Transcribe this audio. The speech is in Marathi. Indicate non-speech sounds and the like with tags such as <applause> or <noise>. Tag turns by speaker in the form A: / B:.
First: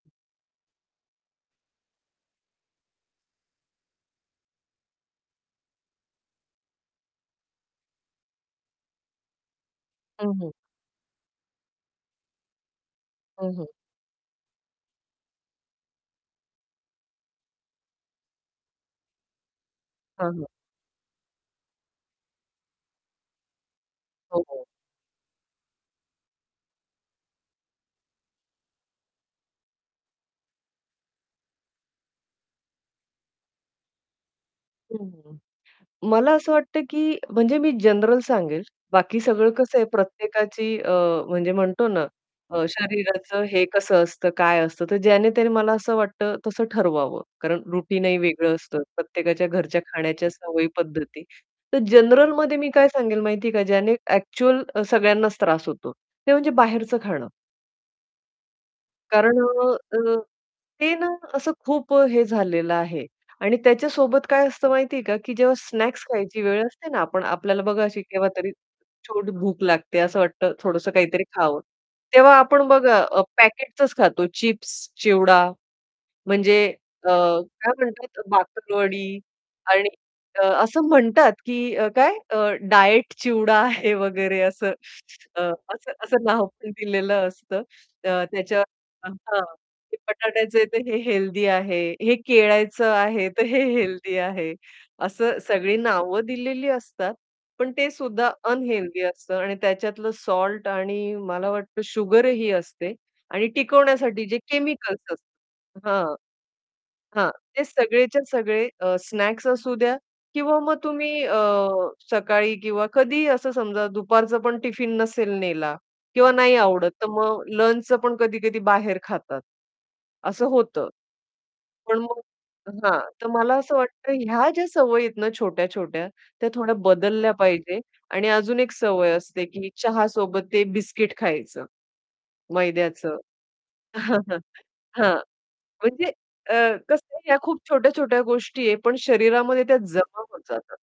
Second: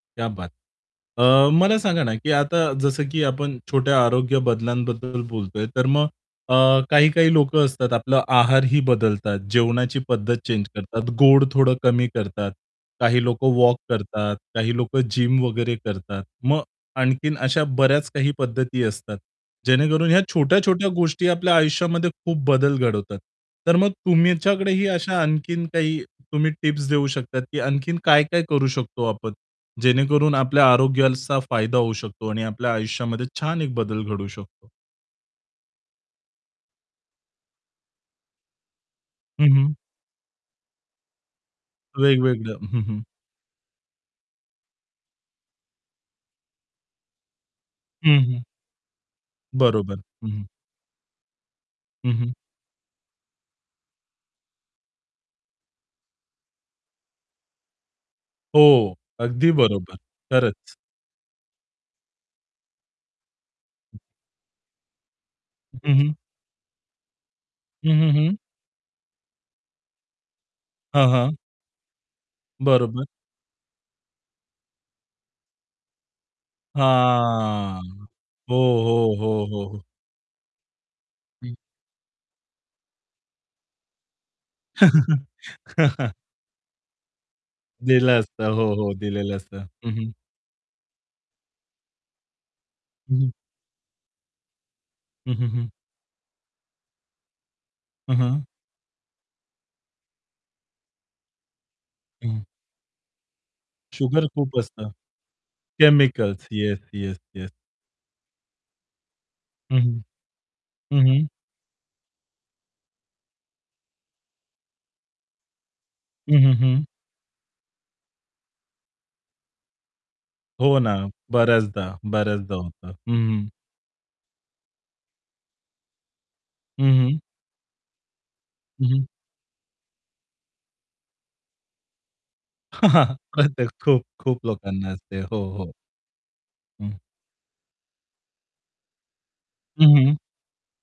A: क्या बात है! अ, मला सांगा ना की आता जसं की आपण छोट्या आरोग्य बदलांबद्दल बोलतोय, तर मग अ, काही-काही लोक असतात आपला आहारही बदलतात, जेवणाची
B: हं,
A: पद्धत
B: हं.
A: चेंज करतात, गोड थोडं कमी करतात, काही लोक
B: हं, हं.
A: वॉक करतात, काही लोक जिम वगैरे करतात. मग आणखीन अशा बऱ्याच काही पद्धती असतात, जेणेकरून ह्या
B: हां, हां.
A: छोट्या-छोट्या गोष्टी आपल्या आयुष्यामध्ये खूप बदल घडवतात. तर मग
B: हो, हो.
A: तुमच्याकडेही अशा आणखीन काही तुम्ही टिप्स देऊ शकतात की आणखीन काय-काय करू शकतो आपण, जेणेकरून आपल्या आरोग्याचा फायदा होऊ शकतो आणि आपल्या आयुष्यामध्ये छान एक बदल घडू शकतो.
B: हं. मला असं वाटत की म्हणजे मी जनरल सांगेल. बाकी सगळं
A: हं, हं.
B: कसं आहे प्रत्येकाची अ, म्हणजे म्हणतो ना
A: वेगवेगळं.
B: अ,
A: हं, हं.
B: शरीराचं हे कसं असतं, काय असतं, तर ज्याने-त्याने मला असं वाटत तसं ठरवावं कारण रुटीनही
A: हं, हं.
B: वेगळं असतं, प्रत्येकाच्या घरच्या
A: बरोबर.
B: खाण्याच्या
A: हं, हं.
B: सवयी पद्धती. तर
A: हं, हं.
B: जनरलमध्ये मी काय सांगेल माहिती आहे का ज्याने ॲक्चुअल सगळ्यांनाच त्रास होतो, ते म्हणजे बाहेरचं खाणं.
A: हो,
B: कारण
A: अगदी
B: अ,
A: बरोबर.
B: अ,
A: खरंच.
B: ते ना असं खूप अ, हे झालेलं आहे आणि त्याच्या
A: हं.
B: सोबत काय असतं माहिती आहे का की जेव्हा
A: हं,
B: स्नॅक्स
A: हं.
B: खायची वेळ असते ना पण आपल्याला बघा
A: हं,
B: अशी
A: हं, हं.
B: केव्हातरी छोट भूक लागते असं वाटतं थोडंसं
A: हां,
B: काहीतरी
A: हां.
B: खावं. तेव्हा आपण बघा
A: बरोबर.
B: अ, पॅकेट्सचंच खातो चिप्स, चिवडा म्हणजे अ, काय
A: हां.
B: म्हणतात
A: हो, हो,
B: बाकरवडी.
A: हो, हो, हो.
B: आणि अ, असं म्हणतात
A: हं.
B: की अ, काय अ, डायट चिवडा आहे वगैरे असं <sucks teeth> अ, असं
A: <chuckles>
B: असं नाव पण दिलेलं असतं
A: दिलं
B: अ,
A: असतं.
B: त्याच्या
A: हो, हो, दिलेलं
B: हां.
A: असतं. हं,
B: ते
A: हं.
B: बटाट्याचं आहे तर हे हेल्थी आहे, हे केळ्याचं
A: हं,
B: आहे,
A: हं.
B: तर हे हेल्थी आहे,
A: हं,
B: असं
A: हं, हं.
B: सगळी नावं दिलेली असतात. पण ते
A: हं,
B: सुद्धा
A: हं.
B: अनहेल्थी असतं आणि त्याच्यातलं सॉल्ट आणि मला वाटतं
A: हं.
B: शुगरही असते आणि टिकवण्यासाठी
A: शुगर
B: जे
A: खूप असतं.
B: केमिकल्स असतात हां.
A: केमिकल्स, येस, येस,
B: हां,
A: येस.
B: ते सगळेच्या सगळे अ, स्नॅक्स असू
A: हं,
B: द्या
A: हं.
B: किंवा मग
A: हं,
B: तुम्ही
A: हं.
B: अ, सकाळी किंवा कधीही असं समजा दुपारचं पण टिफिन नसेल नेला किंवा
A: हं, हं,
B: नाही
A: हं.
B: आवडत, तर मग लंचचं पण कधी-कधी बाहेर खातात. असं
A: हो
B: होतं.
A: ना. बऱ्याचदा,
B: पण मग
A: बऱ्याचदा होतं.
B: हां.
A: हं,
B: तर
A: हं.
B: मला असं वाटतं ह्या ज्या सवयी आहेत ना, छोट्या-छोट्या. त्या थोड्या
A: हं, हं.
B: बदलल्या पाहिजे आणि अजून एक
A: हं.
B: सवय असते की चहासोबत ते बिस्किट खायचं. मैद्याचं.
A: <chuckles> प्रत्तेक खूप,
B: <chuckles>
A: खूप लोकांना
B: हां.
A: असते, हो, हो.
B: म्हणजे अ,
A: हं.
B: कसं ह्या खूप छोट्या-छोट्या गोष्टी आहेत, पण शरीरामध्ये त्या
A: हं, हं.
B: जमा होत जातात.